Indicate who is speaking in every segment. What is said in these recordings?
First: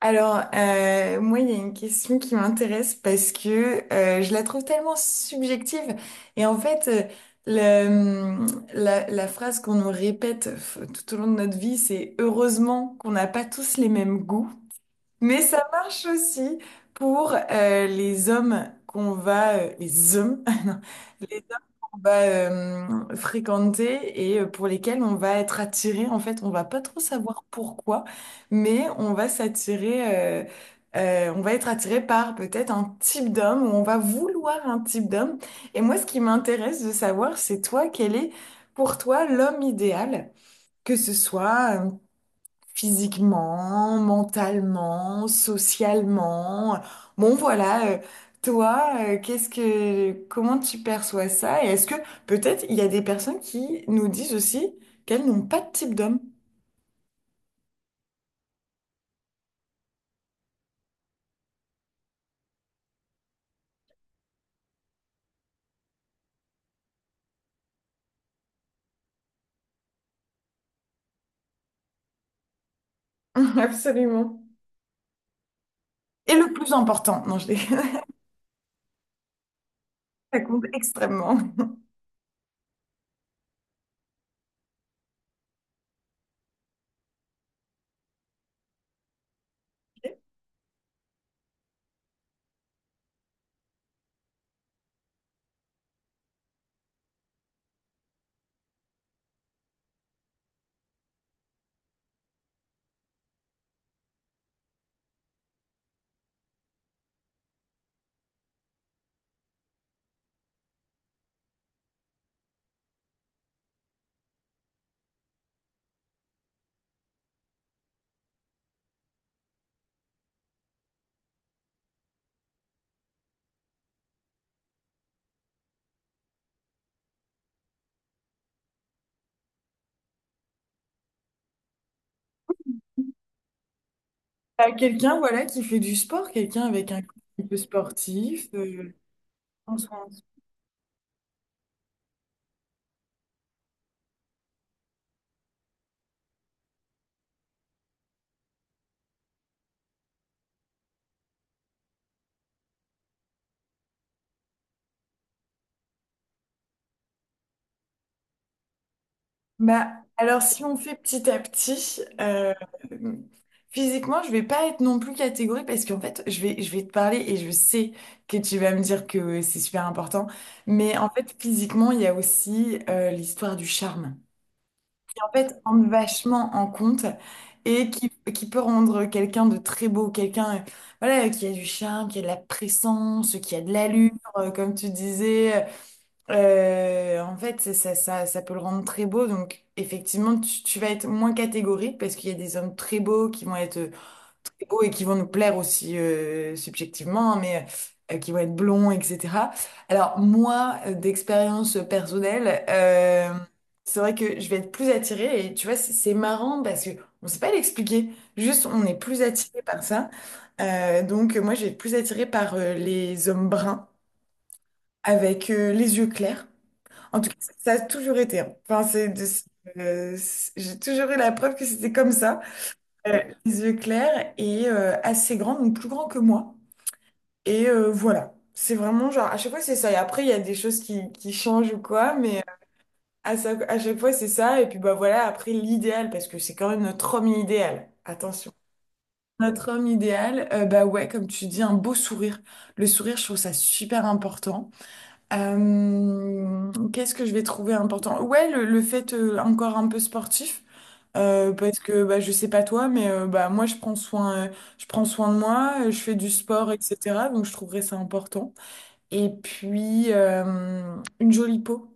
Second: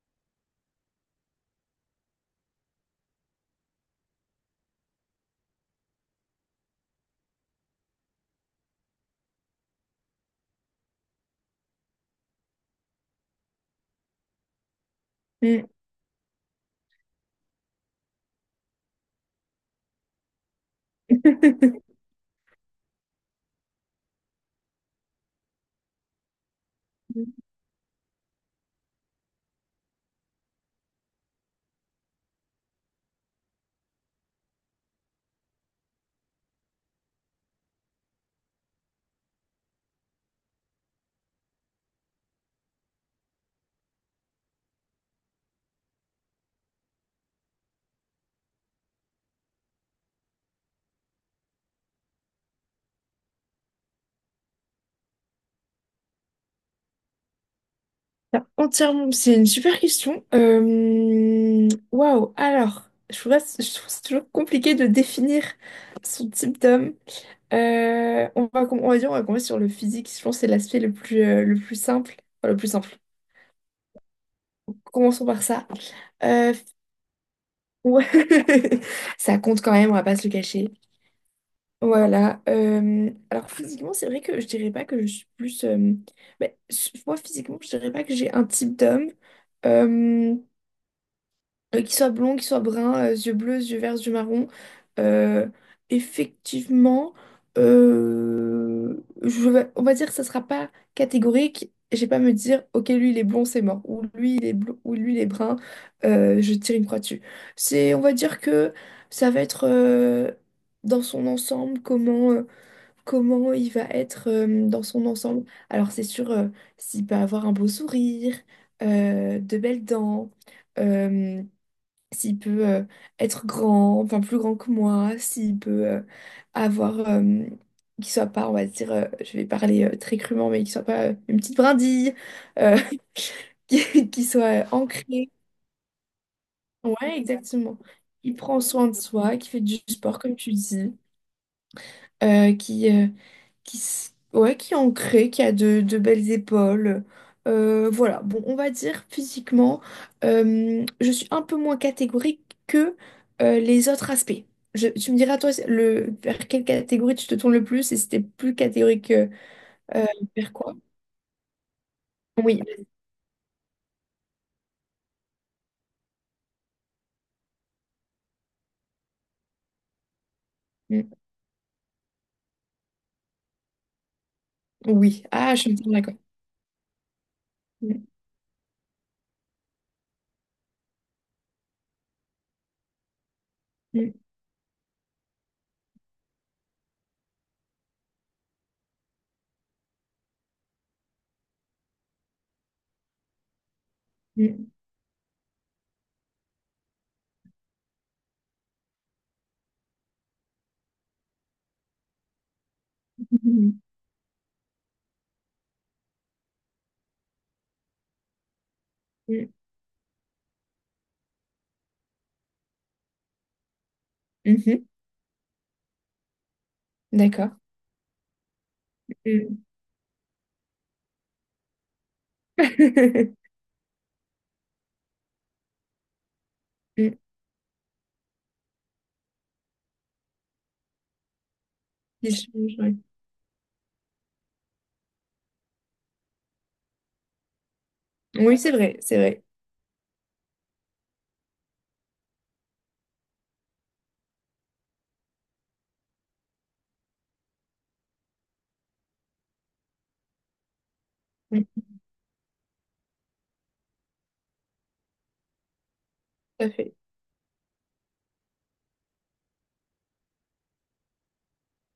Speaker 1: Moi, il y a une question qui m'intéresse parce que je la trouve tellement subjective. Et en fait, euh, le- hum, la, la phrase qu'on nous répète tout au long de notre vie, c'est heureusement qu'on n'a pas tous les mêmes goûts. Mais
Speaker 2: Mm.
Speaker 1: ça marche aussi pour les hommes non, les hommes qu'on va fréquenter et pour lesquels on va être attiré. En fait, on va pas trop savoir pourquoi, mais on va s'attirer. On va être attiré par peut-être un type d'homme ou on va vouloir un type d'homme. Et moi, ce qui m'intéresse de savoir, c'est toi, quel est pour toi l'homme idéal, que ce soit physiquement, mentalement, socialement. Bon, voilà, comment tu perçois ça? Et est-ce que peut-être il y a des personnes qui nous disent aussi qu'elles n'ont pas de type d'homme?
Speaker 2: T'as entièrement... C'est une super question. Waouh. Alors, je trouve, je trouve c'est toujours compliqué de définir son type d'homme. On va, on va dire, on va commencer sur le physique. Je pense que c'est l'aspect le plus simple. Enfin, le plus simple.
Speaker 1: Absolument.
Speaker 2: Commençons par ça.
Speaker 1: Et le
Speaker 2: Euh,
Speaker 1: plus important, non, je les
Speaker 2: ouais. Ça compte quand même, on va pas se le
Speaker 1: ça compte
Speaker 2: cacher.
Speaker 1: extrêmement.
Speaker 2: Voilà. Alors physiquement, c'est vrai que je dirais pas que je suis plus. Ben, moi, physiquement, je dirais pas que j'ai un type d'homme euh, qui soit blond, qui soit brun, yeux bleus, yeux verts, yeux marrons. Euh, effectivement, on va dire que ça sera pas catégorique. J'ai pas à me dire, ok, lui il est blond, c'est mort, ou lui il est blond, ou lui il est brun, je tire une croix dessus. C'est, on va dire que ça va être dans son ensemble comment. Comment il va être dans son ensemble. Alors c'est sûr, s'il peut avoir un beau sourire, de belles dents, euh, s'il peut être grand, enfin plus grand que moi, s'il peut avoir, qu'il soit pas, on va dire, je vais parler très crûment, mais qu'il soit pas une petite brindille, euh, qu'il soit
Speaker 1: À quelqu'un,
Speaker 2: ancré.
Speaker 1: voilà, qui fait du sport, quelqu'un avec un corps
Speaker 2: Ouais,
Speaker 1: un peu
Speaker 2: exactement. Il
Speaker 1: sportif,
Speaker 2: prend soin de soi, qui fait
Speaker 1: euh,
Speaker 2: du sport, comme tu dis, euh, qui, euh, qui, ouais, qui est ancré, qui a de belles épaules. Voilà, bon, on va dire physiquement, je suis un peu moins catégorique que les autres aspects. Tu me diras, toi, le, vers quelle catégorie tu te tournes le plus et si t'es plus catégorique
Speaker 1: bah,
Speaker 2: euh,
Speaker 1: alors
Speaker 2: vers
Speaker 1: si
Speaker 2: quoi?
Speaker 1: on fait petit à petit,
Speaker 2: Oui,
Speaker 1: physiquement, je vais pas être non plus catégorique parce qu'en fait, je vais te parler et je sais que tu vas me dire que c'est super important. Mais
Speaker 2: mm.
Speaker 1: en fait, physiquement, il y a aussi l'histoire du charme. Qui,
Speaker 2: Oui.
Speaker 1: en
Speaker 2: Ah,
Speaker 1: fait,
Speaker 2: je me
Speaker 1: rentre
Speaker 2: tourne d'accord.
Speaker 1: vachement en compte et
Speaker 2: Mm.
Speaker 1: qui peut rendre quelqu'un de très beau, quelqu'un voilà, qui a du charme, qui a de la présence, qui a de l'allure, comme tu disais. En fait, ça peut le rendre très beau. Donc, effectivement, tu vas être moins catégorique parce qu'il y a des hommes très beaux qui vont être très
Speaker 2: Mm.
Speaker 1: beaux et qui vont nous plaire aussi subjectivement, hein, mais qui vont être blonds, etc. Alors, moi, d'expérience personnelle,
Speaker 2: Mm.
Speaker 1: c'est vrai que je vais être plus attirée. Et tu vois, c'est marrant parce que on sait pas l'expliquer. Juste, on est plus
Speaker 2: Mm.
Speaker 1: attiré par ça. Donc, moi, je vais être plus attirée par les hommes bruns
Speaker 2: Mhm.
Speaker 1: avec les yeux clairs. En tout cas,
Speaker 2: D'accord.
Speaker 1: ça a toujours été, hein. Enfin, c'est de-
Speaker 2: Mm.
Speaker 1: euh, c'est- j'ai toujours eu la preuve que c'était comme ça. Euh, les yeux clairs et assez grand, donc plus grand que moi.
Speaker 2: Mm.
Speaker 1: Et voilà. C'est vraiment genre, à chaque fois, c'est ça. Et après, il y a des choses qui changent ou quoi,
Speaker 2: Qui
Speaker 1: mais
Speaker 2: change, ouais.
Speaker 1: à chaque fois, c'est ça. Et puis, bah voilà, après, l'idéal, parce que c'est quand même notre homme idéal. Attention.
Speaker 2: Oui, c'est vrai, c'est vrai.
Speaker 1: Notre homme idéal, bah ouais, comme tu dis, un beau sourire. Le sourire, je trouve ça super important. Qu'est-ce que je vais trouver important? Ouais, le fait encore un peu sportif,
Speaker 2: Mm.
Speaker 1: parce que bah, je sais pas toi, mais bah, moi je prends soin de moi, je fais du
Speaker 2: Tout à
Speaker 1: sport,
Speaker 2: fait.
Speaker 1: etc. Donc je trouverais ça important. Et puis une jolie peau,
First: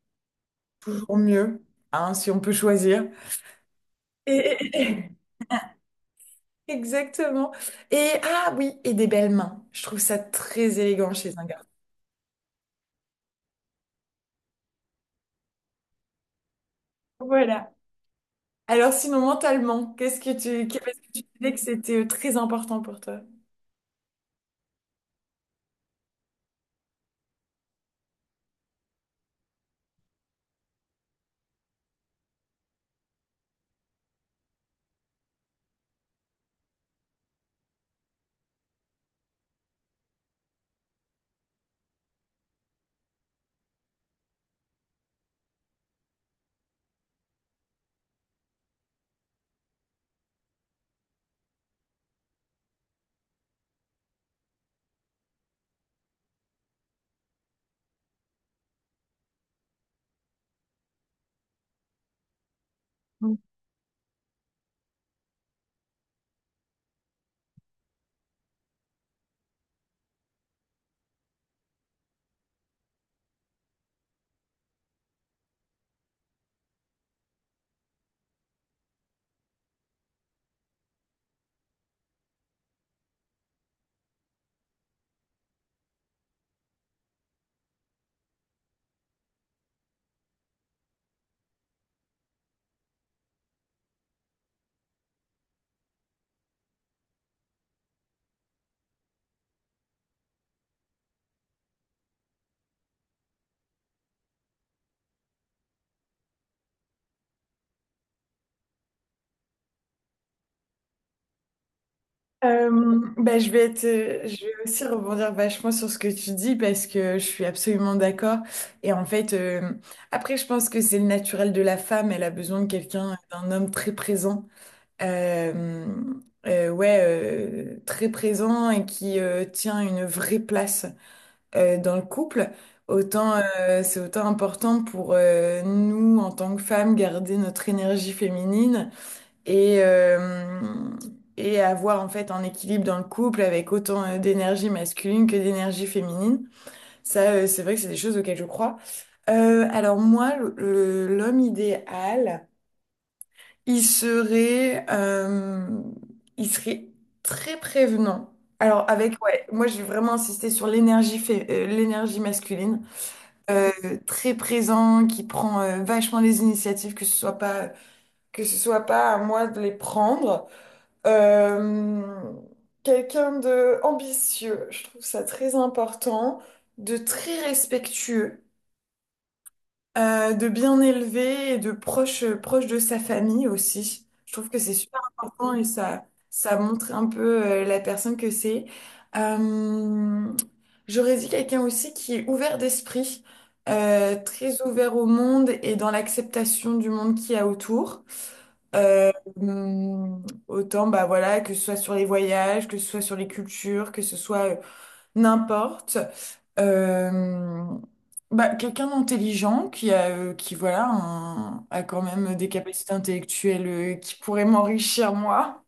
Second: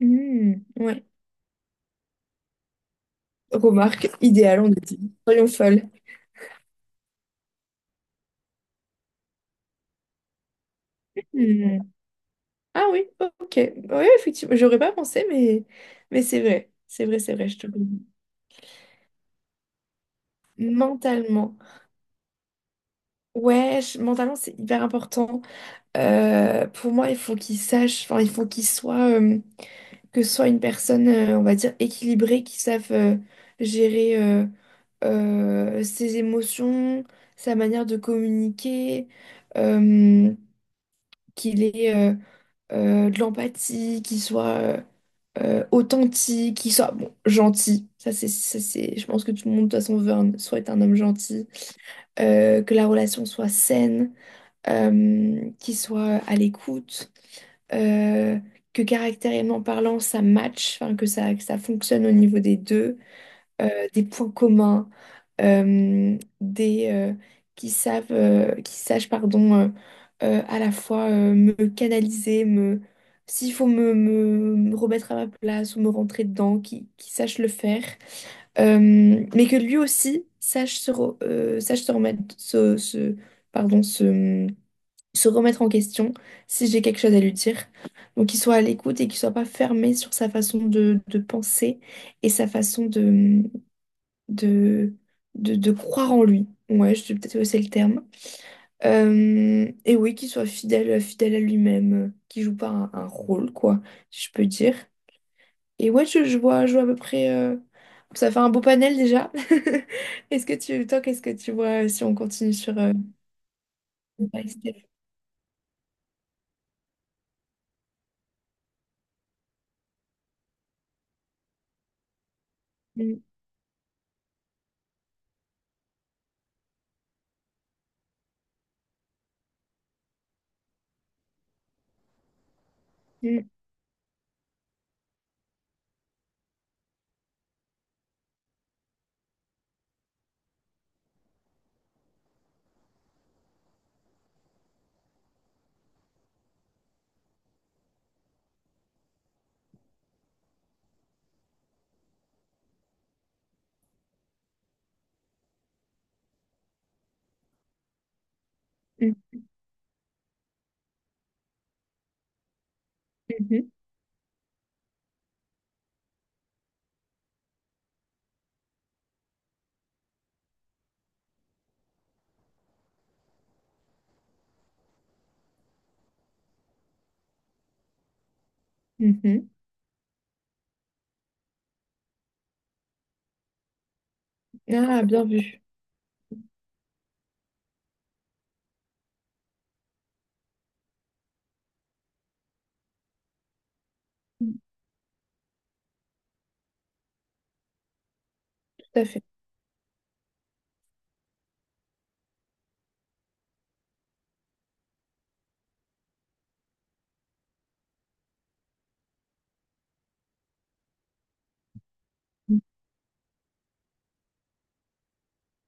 Speaker 2: Mm. Ouais.
Speaker 1: toujours mieux, hein, si on peut choisir.
Speaker 2: Remarque idéale, on a
Speaker 1: Et-
Speaker 2: dit. Soyons folles.
Speaker 1: Exactement. Et ah oui, et des belles mains. Je trouve ça très élégant chez un garçon.
Speaker 2: Hmm. Ah oui, ok. Oui, effectivement, j'aurais pas pensé, mais c'est vrai. C'est vrai, c'est vrai, je te
Speaker 1: Voilà.
Speaker 2: le dis.
Speaker 1: Alors sinon, mentalement, qu'est- ce que tu disais
Speaker 2: Mentalement.
Speaker 1: que c'était très important pour toi?
Speaker 2: Ouais, mentalement, c'est hyper important. Pour moi, il faut qu'ils sachent, enfin, il faut qu'ils soient que ce soit une personne, on va dire, équilibrée, qui sache gérer ses émotions, sa manière de communiquer, euh, qu'il est de l'empathie, qui soit authentique, qui soit bon, gentil. Ça, c'est, je pense que tout le monde, de toute façon, souhaite un homme gentil. Que la relation soit saine, qu'il soit à l'écoute, euh, que caractériellement parlant, ça match, enfin, que ça fonctionne au niveau des deux des points communs, des qui savent, qui sachent, pardon, à la fois me canaliser, me s'il faut me, me remettre à ma place ou me rentrer dedans, qui sache le faire. Euh, mais que lui aussi sache se, sache se remettre, se, pardon, se remettre en question si j'ai quelque chose à lui dire. Donc qu'il soit à l'écoute et qu'il soit pas fermé sur sa façon de penser et sa façon de, de croire en lui. Ouais, je sais peut-être que c'est le terme. Et oui, qu'il soit fidèle, fidèle à lui-même, qu'il joue pas un, un rôle, quoi, si je peux dire. Et ouais, je vois à peu près. Ça fait un beau panel déjà. Est-ce que tu, toi, qu'est-ce que tu vois si on continue
Speaker 1: Euh,
Speaker 2: sur.
Speaker 1: bah, je vais je
Speaker 2: By
Speaker 1: vais
Speaker 2: Steph.
Speaker 1: aussi rebondir vachement sur ce que tu dis parce que je suis absolument d'accord. Et en fait, je pense que c'est le naturel de la femme. Elle a besoin de quelqu'un,
Speaker 2: Mm,
Speaker 1: d'un homme très présent. Euh, ouais, très présent et qui tient une vraie place dans le couple, autant
Speaker 2: mm,
Speaker 1: c'est autant important pour nous en tant que femmes garder notre énergie féminine et et avoir en fait un équilibre dans le couple avec autant d'énergie masculine que d'énergie féminine. Ça, c'est vrai que c'est des choses auxquelles je crois. Alors moi, l'homme idéal, il serait, euh, il serait très prévenant. Alors avec, ouais, moi j'ai vraiment insisté sur l'énergie masculine,
Speaker 2: mm,
Speaker 1: euh, très présent, qui prend vachement les initiatives, que ce soit pas à moi de les prendre. Euh, Quelqu'un de ambitieux, je trouve ça très important, de très respectueux.
Speaker 2: mhm,
Speaker 1: De bien élever et de proche, proche de sa famille aussi. Je trouve que c'est
Speaker 2: mhm.
Speaker 1: super
Speaker 2: Ah, bien vu.
Speaker 1: important et ça montre un peu la personne que c'est. Euh, J'aurais dit quelqu'un aussi qui est ouvert d'esprit,
Speaker 2: Mm.
Speaker 1: très ouvert au monde et dans l'acceptation du monde qu'il y a autour.
Speaker 2: Tout à fait.
Speaker 1: Autant, bah voilà, que ce soit sur les voyages, que ce soit sur les cultures, que ce soit n'importe. Euh, bah, quelqu'un d'intelligent qui a quand même des
Speaker 2: Mm.
Speaker 1: capacités intellectuelles qui pourraient m'enrichir moi.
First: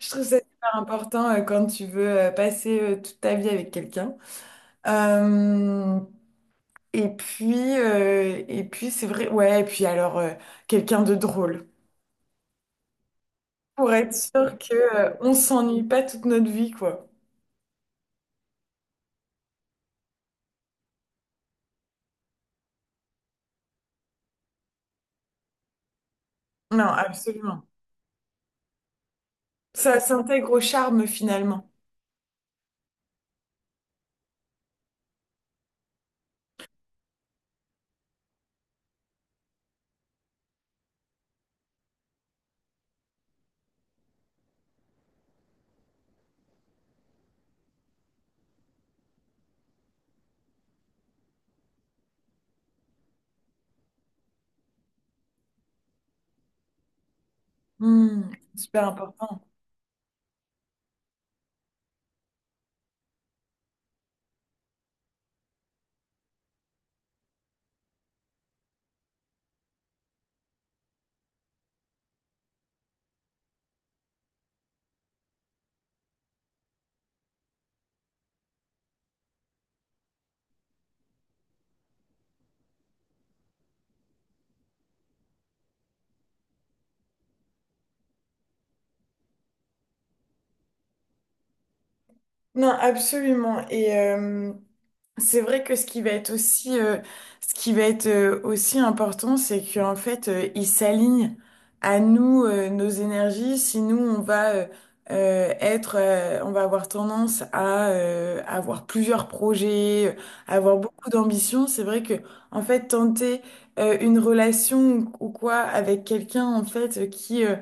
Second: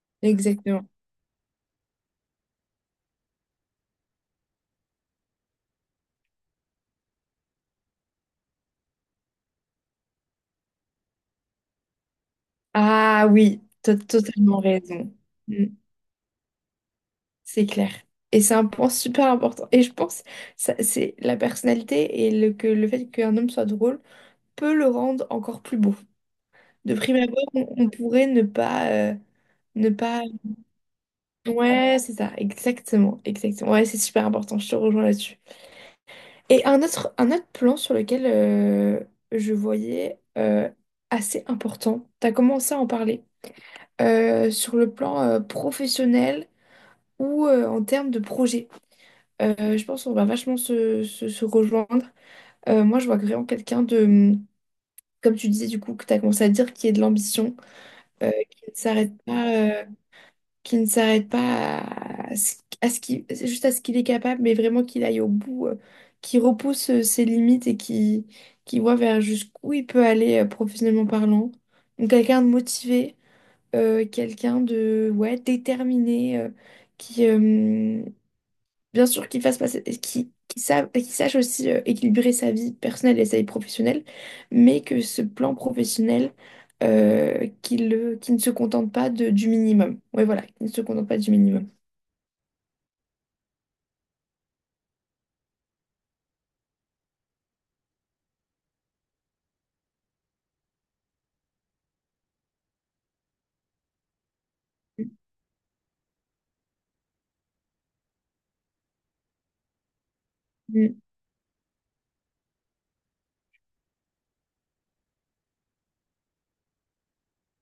Speaker 1: Je trouve ça super
Speaker 2: Exactement.
Speaker 1: important quand tu veux passer toute ta vie avec quelqu'un. Euh, et puis c'est vrai, ouais, et puis alors quelqu'un de drôle
Speaker 2: Ah oui,
Speaker 1: pour
Speaker 2: t'as
Speaker 1: être sûr
Speaker 2: totalement
Speaker 1: que
Speaker 2: raison.
Speaker 1: on
Speaker 2: Mmh.
Speaker 1: s'ennuie pas toute notre vie, quoi.
Speaker 2: C'est clair. Et c'est un point super important. Et je pense ça c'est la personnalité et le, que le fait qu'un homme soit drôle peut le rendre encore plus beau.
Speaker 1: Non,
Speaker 2: De prime abord,
Speaker 1: absolument.
Speaker 2: on pourrait ne pas, ne
Speaker 1: Ça
Speaker 2: pas...
Speaker 1: s'intègre au charme finalement.
Speaker 2: Ouais, c'est ça, exactement, exactement. Ouais, c'est super important, je te rejoins là-dessus. Et un autre plan sur lequel je voyais assez important, tu as commencé à en parler, sur le plan professionnel ou en termes de projet. Je pense qu'on va vachement se, se rejoindre. Moi, je vois vraiment quelqu'un de, comme tu disais du coup, que tu as commencé à dire, qui est de l'ambition,
Speaker 1: Hmm,
Speaker 2: qui ne
Speaker 1: super
Speaker 2: s'arrête
Speaker 1: important.
Speaker 2: pas, euh, qui ne s'arrête pas à, ce à ce qu'il, c'est juste à ce qu'il est capable, mais vraiment qu'il aille au bout, qui repousse ses limites et qui voit vers jusqu'où il peut aller professionnellement parlant. Donc quelqu'un de motivé, quelqu'un de ouais, déterminé, qui, bien sûr, qu'il fasse passer, qu'il qu'il sache aussi équilibrer sa vie personnelle et sa vie professionnelle, mais que ce plan professionnel, qu'il ne se contente pas du minimum. Oui, voilà, qu'il ne se contente pas du minimum.
Speaker 1: Non, absolument. Et c'est vrai que ce qui va être aussi important, c'est qu'en fait, ils s'alignent à nous, nos énergies. Si nous, on va
Speaker 2: Mm,
Speaker 1: on va avoir tendance à avoir plusieurs projets, avoir
Speaker 2: mm.
Speaker 1: beaucoup d'ambition. C'est vrai que, en fait, tenter une relation ou quoi avec quelqu'un, en fait,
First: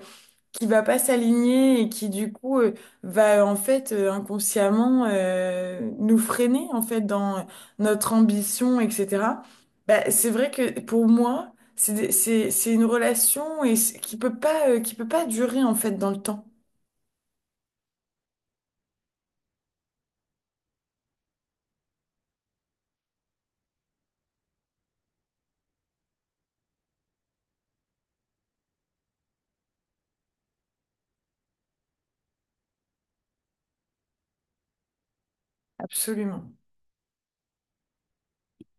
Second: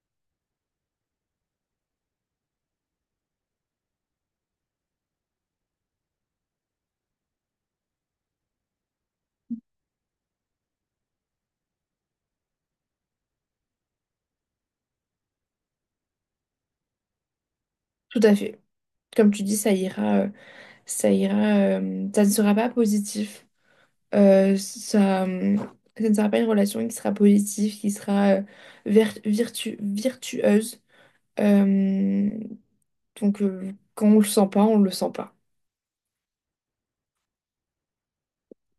Speaker 1: qui va pas s'aligner et qui du coup va en fait inconsciemment nous freiner en fait dans notre ambition, etc. Bah, c'est vrai que pour moi, c'est une relation qui peut pas durer en fait dans le temps.
Speaker 2: Tout à fait. Comme tu dis, ça ira, ça ira, ça ne sera pas positif. Ça, ça ne sera pas une relation qui sera positive, qui sera virtueuse. Euh, mm, donc, quand on le sent pas, on le sent pas.
Speaker 1: Absolument.